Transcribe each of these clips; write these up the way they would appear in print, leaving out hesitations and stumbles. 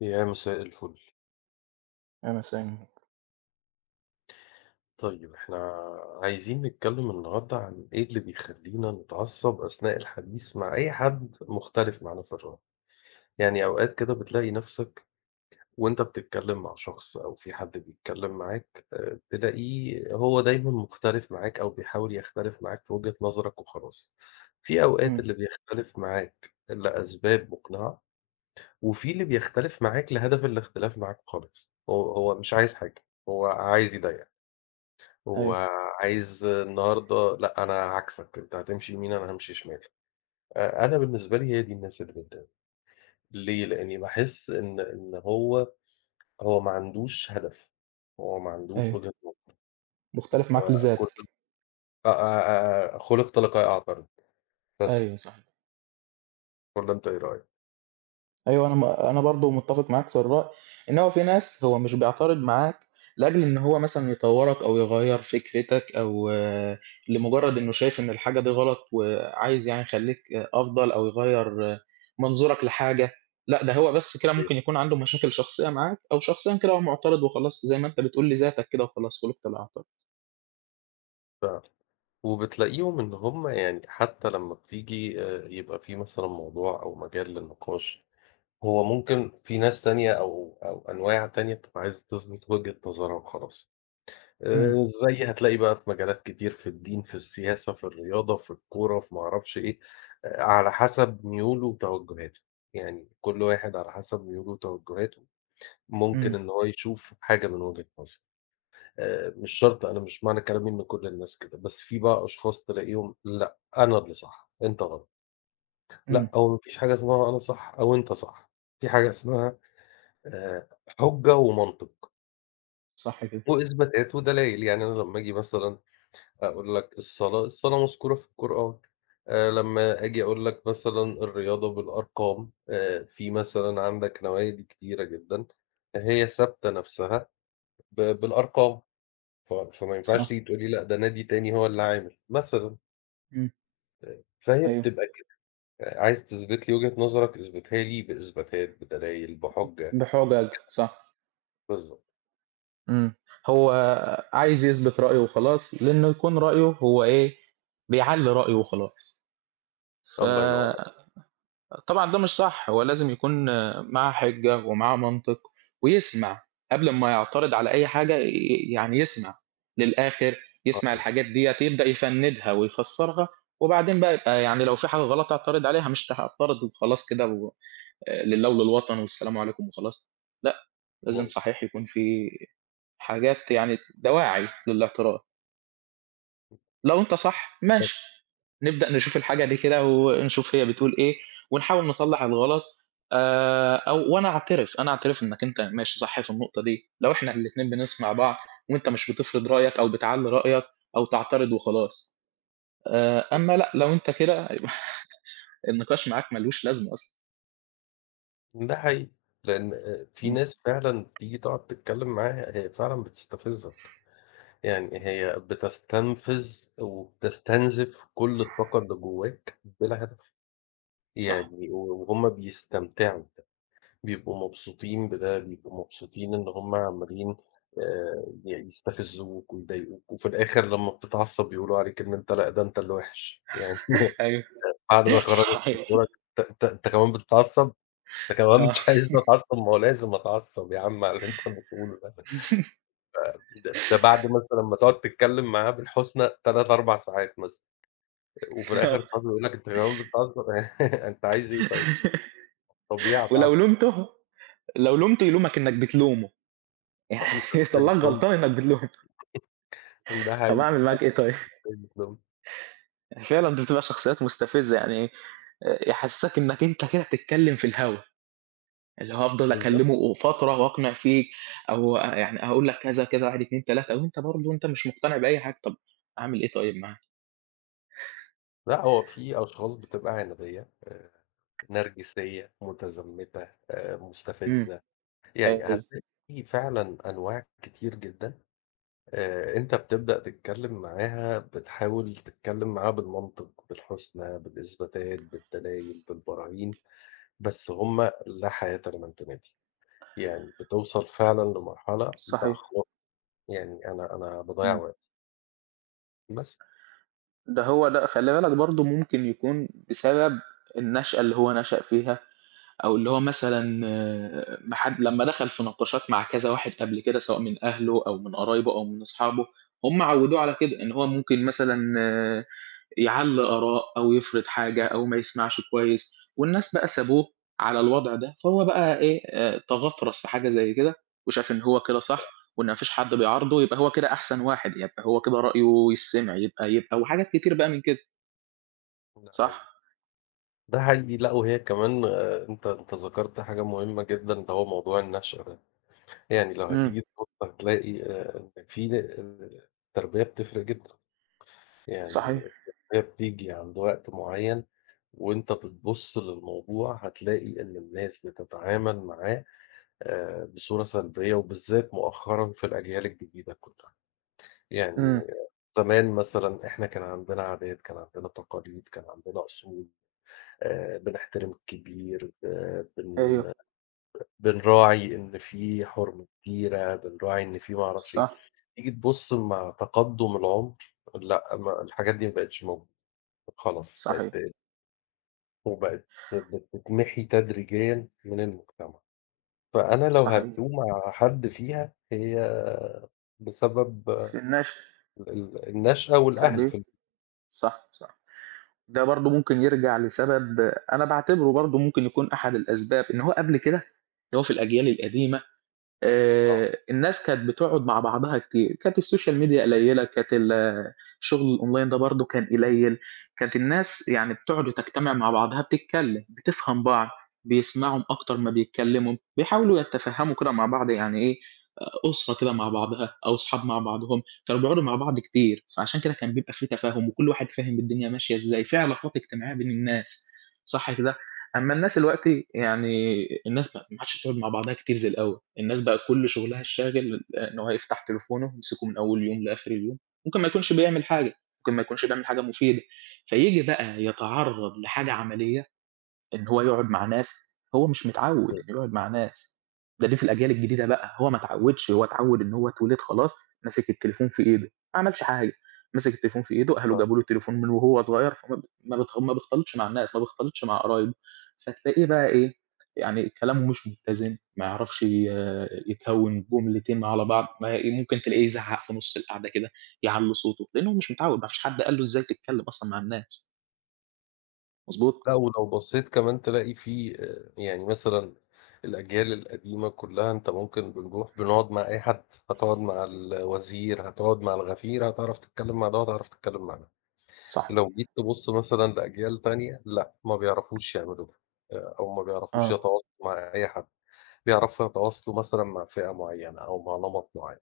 يا مساء الفل. أنا سامع، طيب إحنا عايزين نتكلم النهارده عن إيه اللي بيخلّينا نتعصب أثناء الحديث مع أي حد مختلف معانا في الرأي، يعني أوقات كده بتلاقي نَفْسك وأنت بتتكلم مع شخص أو في حد بيتكلم معاك تلاقيه هو دايمًا مختلف معاك أو بيحاول يختلف معاك في وجهة نظرك وخلاص. في أوقات إمم، اللي بيختلف معاك لأسباب مقنعة، وفي اللي بيختلف معاك لهدف الاختلاف معاك وخلاص، هو مش عايز حاجة، هو عايز يضايقك. هو أيوه، عايز النهارده لأ، أنا عكسك، أنت هتمشي يمين أنا هامشي شمال. أنا بالنسبة لي هي دي الناس اللي بتضايق، ليه؟ لإني باحس إن هو ما عندوش هدف، هو ما عندوش أيوه، وجهة نظر، هو مختلف معاك كل لذاتك، أ أ أ خُلِق طلقة يقع ضرب، بس أيوه صح، والّا أنت إيه رأيك؟ أيوه أنا برضه متّفق معاك في الرأي، إن هو في ناس هو مش بيعترض معاك لأجل إن هو مثلًا يطوّرك أو يغيّر فكرتك أو لمجرد إنه شايف إن الحاجة دي غلط وعايز يعني يخلّيك أفضل أو يغيّر منظورك لحاجة، لأ ده هو بس كده إيه ممكن يكون عنده مشاكل شخصية معاك أو شخصيًا كده هو معترض وخلاص زي ما أنت بتقول لذاتك كده وخلاص خُلقت للإعتراض، فعلًا، وبتلاقيهم إن هم يعني حتى لمّا بتيجي يبقى في مثلًا موضوع أو مجال للنقاش، هو ممكن في ناس تانية أو أنواع تانية بتبقى عايزة تثبت وجهة نظرها وخلاص. إمم، زي هتلاقي بقى في مجالات كتير، في الدين، في السياسة، في الرياضة، في الكورة، في ما أعرفش إيه، على حسب ميوله وتوجهاته، يعني كل واحد على حسب ميوله وتوجهاته ممكن إمم، إن هو يشوف حاجة من وجهة نظره، مش شرط أنا مش معنى كلامي إن كل الناس كده، بس في بقى أشخاص تلاقيهم لأ، أنا اللي صح، أنت غلط، إمم، لأ هو ما فيش حاجة اسمها أنا صح أو أنت صح، في حاجة اسمها آآ حجة ومنطق صح كده، وإثباتات ودلايل، يعني أنا لمّا آجي مثلًا أقول لك الصلاة، الصلاة مذكورة في القرآن، لمّا آجي أقول لك مثلًا الرياضة بالأرقام، في مثلًا عندك نوادي كتيرة جدًا، هي ثابتة نَفْسها بالأرقام، فما ينفعش صح، تيجي تقول لي لأ ده نادي تاني هو اللي عامل، مثلًا، إمم، فهي أيوه. بتبقى كده، عايز تثبت لي وجهة نظرك اثبتها لي بإثباتات، بدلايل، بحُجّة، بحجج، صح. بالضبط، إمم. هو عايز يثبت رأيه وخلاص، لإنه يكون رأيه هو إيه، بيعلّي رأيه وخلاص. الله ينوّر عليك، فطبعًا ده مش صح، هو لازم يكون معاه حِجّة ومعاه منطق ويسمع قبل ما يعترض على أي حاجة يعني يسمع للآخِر، يسمع صحيح، الحاجات ديّة، يبدأ يفندها ويفسّرها وبعدين بقى يبقى يعني لو في حاجة غلط اعترض عليها، مش هاعترض وخلاص كده و لله وللوطن والسلام عليكم وخلاص، لأ، لازم مضبوط، صحيح يكون في حاجات يعني دواعي للاعتراض، لو أنت صح ماشي، نبدأ نشوف الحاجة دي كده ونشوف هي بتقول إيه، ونحاول نصلّح الغلط أو وأنا أعترف، أنا أعترف إنك أنت ماشي صح في النقطة دي، لو إحنا الاتنين بنسمع بعض وأنت مش بتفرض رأيك أو بتعلّي رأيك أو تعترض وخلاص، أمّا لأ، لو أنت كده يبقى النقاش معاك ما لوش لازمة أصلًا. ده حقيقي، لإن في إمم، ناس فعلًا تيجي تقعد تتكلّم معاها هي فعلًا بتستفزّك. يعني هي بتستنفذ وبتستنزف كل الطاقة اللي جواك بلا هدف، صح، يعني وهُم بيستمتعوا، بيبقوا مبسوطين بده، بيبقوا مبسوطين إن هُم عمّالين ي يستفزوك ويضايقوك، وفي الآخر لمّا بتتعصب يقولوا عليك إن أنت لأ، ده أنت اللي وِحِش، يعني أيوه بعد ما يخرّجك من صحيح، دورك أنت كمان بتتعصب! أنت كمان آه، مش عايزني أتعصب، ما هو لازم أتعصب يا عم على اللي أنت بتقوله ده، ده بعد مثلًا ما تقعد تتكلم معاه بالحُسنى 3، 4 ساعات مثلًا. وفي الآخر صحابه يقولوا لك: "أنت كمان بتهزر أنت عايز إيه طيب؟ طبيعي هتعصب ولو لُمته يلومك إنك بتلومه. أنت يعني إزاي طلّاك بتلومني؟" غلطان إنّك بتلومه، ده طَب حقيقي أعمل معاك إيه طيب؟ إزاي بتلومني فعلًا دي بتبقى شخصيات مستفزة، يعني يحسّسك إنّك أنت كده بتتكلّم في الهوا، اللي هو أفضل بالضبط. أكلّمه فترة وأقنع فيك أو يعني أقول لك كذا، كذا، 1، 2، 3 وأنت برضه أنت مش مقتنع بأي حاجة، طَب أعمل إيه طيب معاه؟ لأ، هو في أشخاص بتبقى عنادية، نرجسية، متزمتة، إمم، مستفزة، يعني أيوه هتلاقي في فعلًا أنواع كتير جدًا، أنت بتبدأ تتكلم معاها بتحاول تتكلم معاها بالمنطق، بالحُسنى، بالإثباتات، بالدلائل، بالبراهين، بس هُم لا حياة لمن تنادي. يعني بتوصل فعلًا لمرحلة لأ صحيح، خلاص يعني أنا باضيّع إمم. وقت، بس ده خلّي بالك برضه ممكن يكون بسبب النشأة اللي هو نشأ فيها او اللي هو مثلا محد لما دخل في نقاشات مع كذا واحد قبل كده سواء من اهله او من قرايبه او من اصحابه هم عودوه على كده ان هو ممكن مثلا يعلي اراء او يفرض حاجه او ما يسمعش كويس والناس بقى سابوه على الوضع ده فهو بقى ايه آه، تغطرس في حاجه زي كده وشاف ان هو كده صح وان مفيش حد بيعارضه يبقى هو كده احسن واحد يبقى هو كده رايه يسمع يبقى وحاجات كتير بقى من كده ده حقيقي، صح ده حقيقي لأ وهي كمان أنت ذكرت حاجة مهمة جدًا اللي هو موضوع النشأة ده، يعني لو امم هتيجي تبُص هتلاقي إن في ن التربية بتفرق جدًا، صحيح يعني التربية بتيجي عند وقت معيّن وأنت بتبُص للموضوع هتلاقي إن الناس بتتعامل معاه بصورة سلبية وبالذات مؤخرًا في الأجيال الجديدة كلها. امم يعني زمان مثلًا إحنا كان عندنا عادات، كان عندنا تقاليد، كان عندنا أصول، بنحترم الكبير، ايوه بن بنراعي إن في حُرمة كبيرة، بنراعي إن في ما أعرفش إيه، صح تيجي تبُص مع تقدُّم العُمر لأ، ما الحاجات دي ما بقتش موجودة، خلاص بقت صحيح وبقت بتتمحي تدريجيًا من المجتمع، فأنا لو صحيح. هالوم على حد فيها هي بسبب في النشء، ال ال النشأة والأهل التربية، في صح، صح. ده برضه ممكن يرجع لسبب أنا باعتبره برضه ممكن يكون أحد الأسباب، إن هو قبل كده، اللي هو في الأجيال القديمة المجتمع. الناس كانت بتقعد مع بعضها كتير، كانت السوشيال ميديا قليّلة، كانت الشغل الأونلاين ده برضه كان قليّل، كانت الناس يعني بتقعد وتجتمع مع بعضها بتتكلّم، بتفهم بعض، بيسمعهم أكتر ما بيتكلّموا، بيحاولوا يتفهّموا كده مع بعض يعني إيه، أسرة كده مع بعضها أو أصحاب مع بعضهم، كانوا بيقعدوا مع بعض كتير، فعشان كده كان بيبقى في تفاهم وكل واحد فاهم الدنيا ماشية إزاي، في علاقات اجتماعية بين الناس، صح كده؟ أمّا الناس الوقتي يعني الناس بقى ما عادش بتقعد مع بعضها كتير زي الأول، الناس بقى كل شغلها الشاغل إن هو يفتح تليفونه يمسكه من أول يوم لآخر اليوم، ممكن ما يكونش بيعمل حاجة، ممكن ما يكونش بيعمل حاجة مفيدة، فييجي بقى يتعرّض لحاجة عملية إن هو يقعد مع ناس هو مش متعوّد إنه يقعد مع ناس، دي في الأجيال الجديدة بقى، هو ما اتعوّدش، هو اتعوّد إن هو اتولد خلاص ماسك التليفون في إيده، ما عملش حاجة، ماسك التليفون في إيده، أهله جابوا له التليفون من وهو صغير، فما ب ما بيتخ ما بيختلطش مع الناس، ما بيختلطش مع قرايبه، فتلاقيه بقى إيه، يعني كلامه مش متّزن، ما يعرفش يكوّن جملتين على بعض، ما ي ممكن تلاقيه يزعّق في نُص القعدة كده، يعلّي صوته، لإنه هو مش متعوّد، ما فيش حد قال له إزاي تتكلّم أصلًا مع الناس، مضبوط؟ لأ، ولو بصّيت كمان تلاقي في يعني مثلًا الأجيال القديمة كلّها أنت ممكن بنروح بنقعد مع أي حد، هتقعد مع الوزير، هتقعد مع الغفير، هتعرف تتكلّم مع ده وهتعرف تتكلّم مع ده. صحيح، لو جيت تبُص مثلًا لأجيال تانية، لأ، ما بيعرفوش يعملوا ده، أو ما بيعرفوش آه، يتواصلوا مع أي حد، بيعرفوا يتواصلوا مثلًا مع فئة معيّنة أو مع نمط معيّن.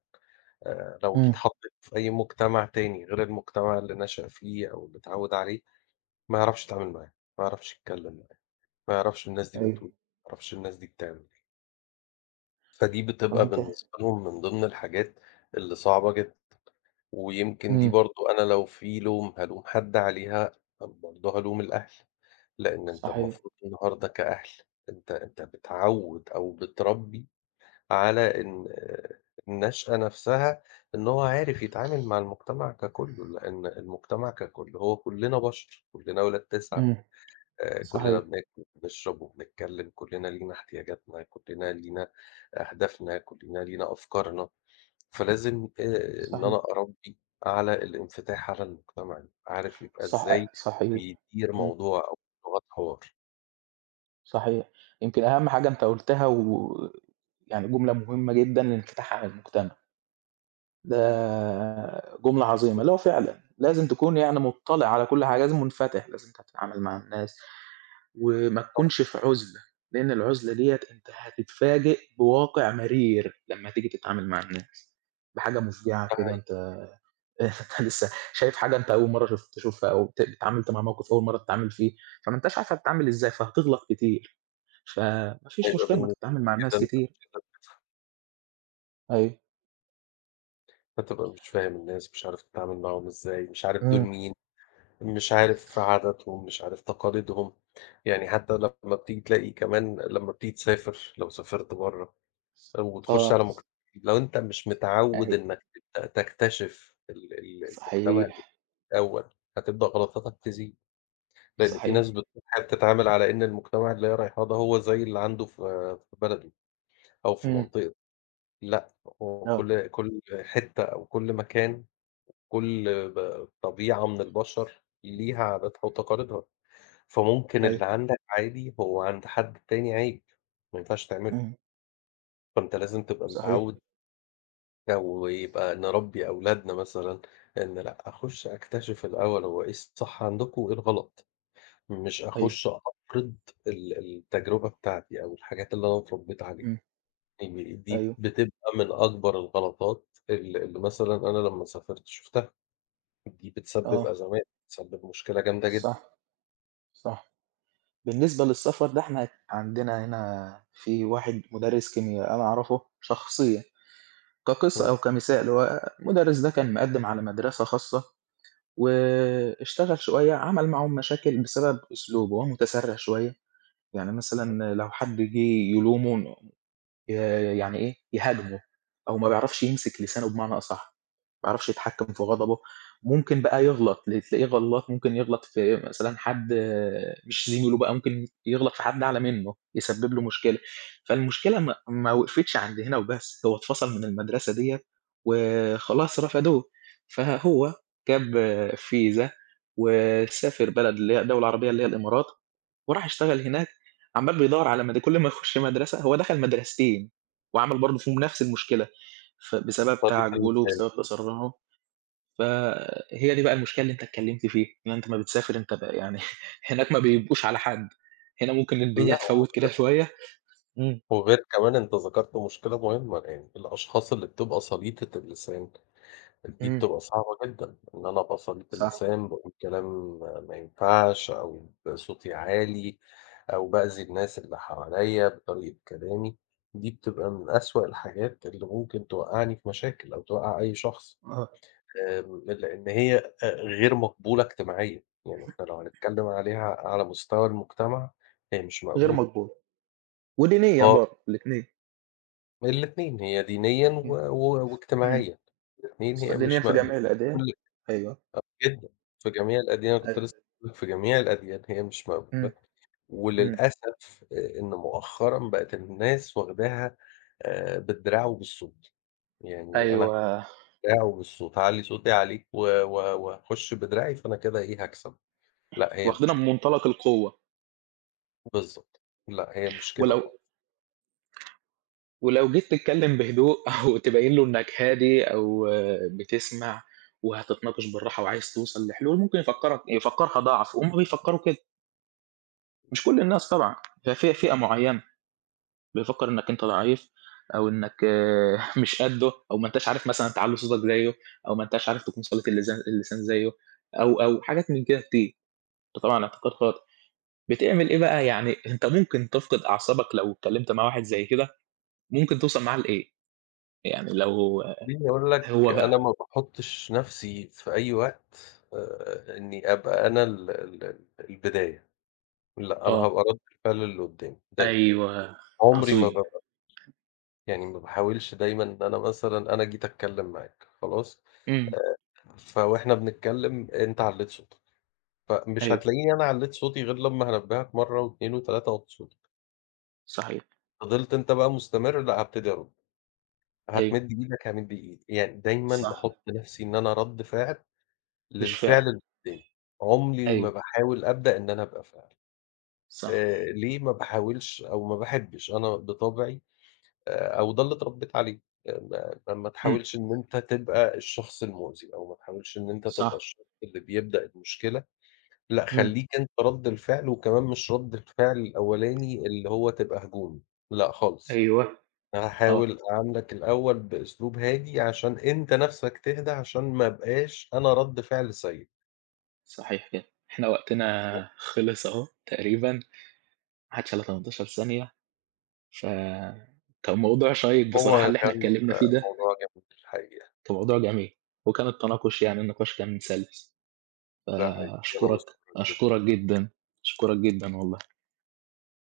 لو إمم. جيت حطّيت في أي مجتمع تاني غير المجتمع اللي نشأ فيه أو اللي اتعوّد عليه، ما يعرفش يتعامل معاه، ما يعرفش يتكلّم. ما يعرفش الناس دي أيوه، بتقول إيه، ما يعرفش الناس دي بتعمل إيه. فدي بتبقى وأنت بالنسبة لهم من ضمن الحاجات اللي صعبة جدًا، ويمكن دي إمم، برضه أنا لو في لوم هالوم حد عليها، برضه هالوم الأهل، لإن أنت صحيح، المفروض النهارده كأهل أنت بتعوّد أو بتربي على إن آه، النشأة نفسها إن هو عارف يتعامل مع المجتمع ككُلّه، لإن المجتمع ككُل هو كُلّنا بشر، كُلّنا ولاد 9. إمم، كُلّنا صحيح، بناكل، بنشرب وبنتكلّم، كُلّنا لينا احتياجاتنا، كُلّنا لينا أهدافنا، كُلّنا لينا أفكارنا، فلازم إن صحيح، أنا أربّي على الانفتاح على المجتمع، عارف يبقى إزاي صح صحيح، بيدير إمم، موضوع أو لغات حوار، صحيح. يمكن أهم حاجة أنت قُلتها و يعني جملة مهمة جدًا، الانفتاح على المجتمع، ده جملة عظيمة، اللي هو فعلًا لازم تكون يعني مُطّلع على كل حاجة، لازم منفتح، لازم تتعامل مع الناس، وما تكونش في عُزلة، لإن العُزلة ديّة أنت هتتفاجئ بواقع مرير لمّا تيجي تتعامل مع الناس، بحاجة مفجعة كده ده أنت أنت لسه شايف حاجة أنت أول مرّة تشوفها أو اتعاملت مع موقف أول مرّة تتعامل فيه، فما أنتاش عارف هتتعامل إزاي، فهتغلط كتير، فما فيش هيبقى مشكلة إنّك بالنسبة تتعامل مع لي الناس أنا كتير. أيوه. هتبقى مش فاهم الناس، مش عارف تتعامل معاهم إزاي، مش عارف دول إمم. مين، مش عارف عاداتهم، مش عارف تقاليدهم، يعني حتى لمّا بتيجي تلاقي كمان لمّا بتيجي تسافر، لو سافرت برّه وتخش آه، على مجت لو أنت مش متعوّد أيوه. إنّك تبدأ تكتشف ال ال المجتمع ده صحيح، الأول، هتبدأ غلطاتك تزيد، لإن في صحيح. ناس بتروح بتتعامل على إن المجتمع اللي هي رايحاه ده هو زي اللي عنده في بلده أو في إمم. منطقته، لأ، هو آه، كل حتّة أو كل مكان، كل طبيعة من البشر ليها عاداتها وتقاليدها، فممكن أيوه. اللي عندك عادي هو عند حد تاني عيب، ما ينفعش تعمله، إمم. فأنت لازم تبقى صحيح. متعوّد أو يبقى نربّي أولادنا مثلًا إن لأ، أخُش أكتشف الأول هو إيه الصح عندكم وإيه الغلط، مش أيوه. أخُش أفرض التجربة بتاعتي أو الحاجات اللي أنا اتربّيت عليها، إمم. يعني دي أيوه. بتبقى من أكبر الغلطات اللي مثلًا أنا لمّا سافرت شُفتها، دي بتسبب آه. أزمات، بتسبب مشكلة جامدة جدًا، صح، صح. بالنسبة للسفر ده إحنا عندنا هنا في واحد مُدرِّس كيميا أنا أعرفه شخصيًا، كقصة إمم، أو كمثال هو المُدرِّس ده كان مقدِّم على مدرسة خاصة واشتغل شوية، عمل معاهم مشاكل بسبب أسلوبه، هو متسرع شوية، يعني مثلًا لو حد جِه يلومه ي يعني إيه، يهاجمه أو ما بيعرفش يمسك لسانه بمعنى أصح، ما بيعرفش يتحكّم في غضبه، ممكن بقى يغلط، تلاقيه غلّاط، ممكن يغلط في مثلًا حد مش زميله بقى، ممكن يغلط في حد أعلى منّه، يسبب له مشكلة، فالمشكلة ما وقفتش عند هنا وبس، هو اتفصل من المدرسة ديّة وخلاص رفضوه، فهو جاب فيزا وسافر بلد اللي هي دولة عربية اللي هي الإمارات، وراح اشتغل هناك عمّال بيدوّر على كل ما يخش مدرسة هو دخل مدرستين، وعمل برضه فيهم نفس المشكلة، ف بسبب طريقة تعجُّله اللسان، وبسبب تسرُّعه، فهي دي بقى المشكلة اللي أنت اتكلّمت فيها، إن أنت أمّا بتسافر أنت بقى يعني هناك ما بيبقوش على حد، هنا ممكن الدنيا لأ تفوّت كده شوية. إمم. وغير كمان أنت ذكرت مشكلة مهمة، يعني الأشخاص اللي بتبقى صليطة اللسان دي إمم، بتبقى صعبة جدا، إن أنا أبقى صليت صح، اللسان، باقول كلام ما ينفعش أو صوتي عالي أو بأذي الناس اللي حواليّا بطريقة كلامي، دي بتبقى من أسوأ الحاجات اللي ممكن توقّعني في مشاكل أو توقّع أي شخص، آه، لإن هي غير مقبولة اجتماعيًا، يعني إحنا لو هنتكلم عليها على مستوى المجتمع هي مش غير مقبولة مقبول، ودينيًا خا برضه الاتنين، الاتنين، هي دينيًا و إمم. و إمم، واجتماعيًا، الاتنين هي سواء دينيًا مش في مقبولة. جميع الأديان أيوه، جدًا، في جميع الأديان، كنت لسه أيوه، هاقول لك في جميع الأديان هي مش إمم، مقبولة، إمم، وللأسف إن مؤخرًا بقت الناس واخداها بالدراع وبالصوت، يعني أنا أيوه، هادراع وبالصوت، هاعلّي صوتي عليك و وهاخش بدراعي فأنا كده إيه هاكسب، لأ هي واخدينها مش كده من منطلق القوة بالضبط، لأ هي مش كده ولو خالص، ولو جيت تتكلم بهدوء أو تبين له إنك هادي أو بتسمع وهتتناقش بالراحة وعايز توصل لحلول، ممكن يفكّرك يفكّرها ضعف، وهُم بيفكّروا كده، مش كل الناس طبعًا، هي فئة معيّنة، بيفكّر إنك أنت ضعيف أو إنك مش قدّه أو ما أنتاش عارف مثلًا تعلّي صوتك زيّه أو ما أنتاش عارف تكون صلة اللسان زيّه أو حاجات من كده كتير، ده طبعًا اعتقاد خاطئ. بتعمل إيه بقى، يعني أنت ممكن تفقد أعصابك لو اتكلمت مع واحد زي كده، ممكن توصل معاه لإيه؟ يعني لو خلّيني أقول لك هو أنا ما باحطش نفسي في أي وقت إني أبقى أنا ال ال ال البداية، لأ أنا آه. هابقى رد الفعل اللي قدّامي دايمًا، أيوه، عمري ما ب عظيم. يعني ما باحاولش دايمًا إن أنا مثلًا أنا جيت أتكلّم معاك خلاص، إمم، آآ إمم. فوإحنا بنتكلّم أنت علّيت صوتك، فمش أيوه، هتلاقيني أنا علّيت صوتي غير لمّا هانبّهك مرّة و2 و3 وطّيت صوتك، صحيح، فضلت أنت بقى مستمر لأ هابتدي أرُد، أيوه، هتمِد إيدك هامِد إيدي، يعني دايمًا صح، باحُط نَفْسي إن أنا رَد فعل مش للفعل فعل، اللي قدّامي، عُمري ما أيوه، باحاول أبدأ إن أنا أبقى فاعل، صح، ليه ما باحاولش أو ما باحبّش أنا بطبعي أو ده اللي اتربيت عليه، ما إمم، تحاولش إن أنت تبقى الشخص المؤذي، أو ما تحاولش إن أنت تبقى صح، الشخص اللي بيبدأ المشكلة، لأ إمم، خلّيك أنت رَد الفعل، وكمان مش رَد الفعل الأولاني اللي هو تبقى هجوم، لأ خالص، أيوه، أنا آه، هاحاول أعاملك الأول بأسلوب هادي عشان أنت نَفْسك تهدى، عشان ما ابقاش أنا رَد فعل سيء، صحيح كده. إحنا وقتنا خلص أهو تقريبًا، ما عادش إلا 18 ثانية، ف كان موضوع شيّق بصراحة هو اللي إحنا كان اتكلّمنا فيه ده، موضوع جميل الحقيقة، كان موضوع جميل وكان التناقش يعني النقاش كان سَلِس، ده حقيقي أنا فأشكرك، مبسوط أشكرك جدًا. جدًا، أشكرك جدًا والله.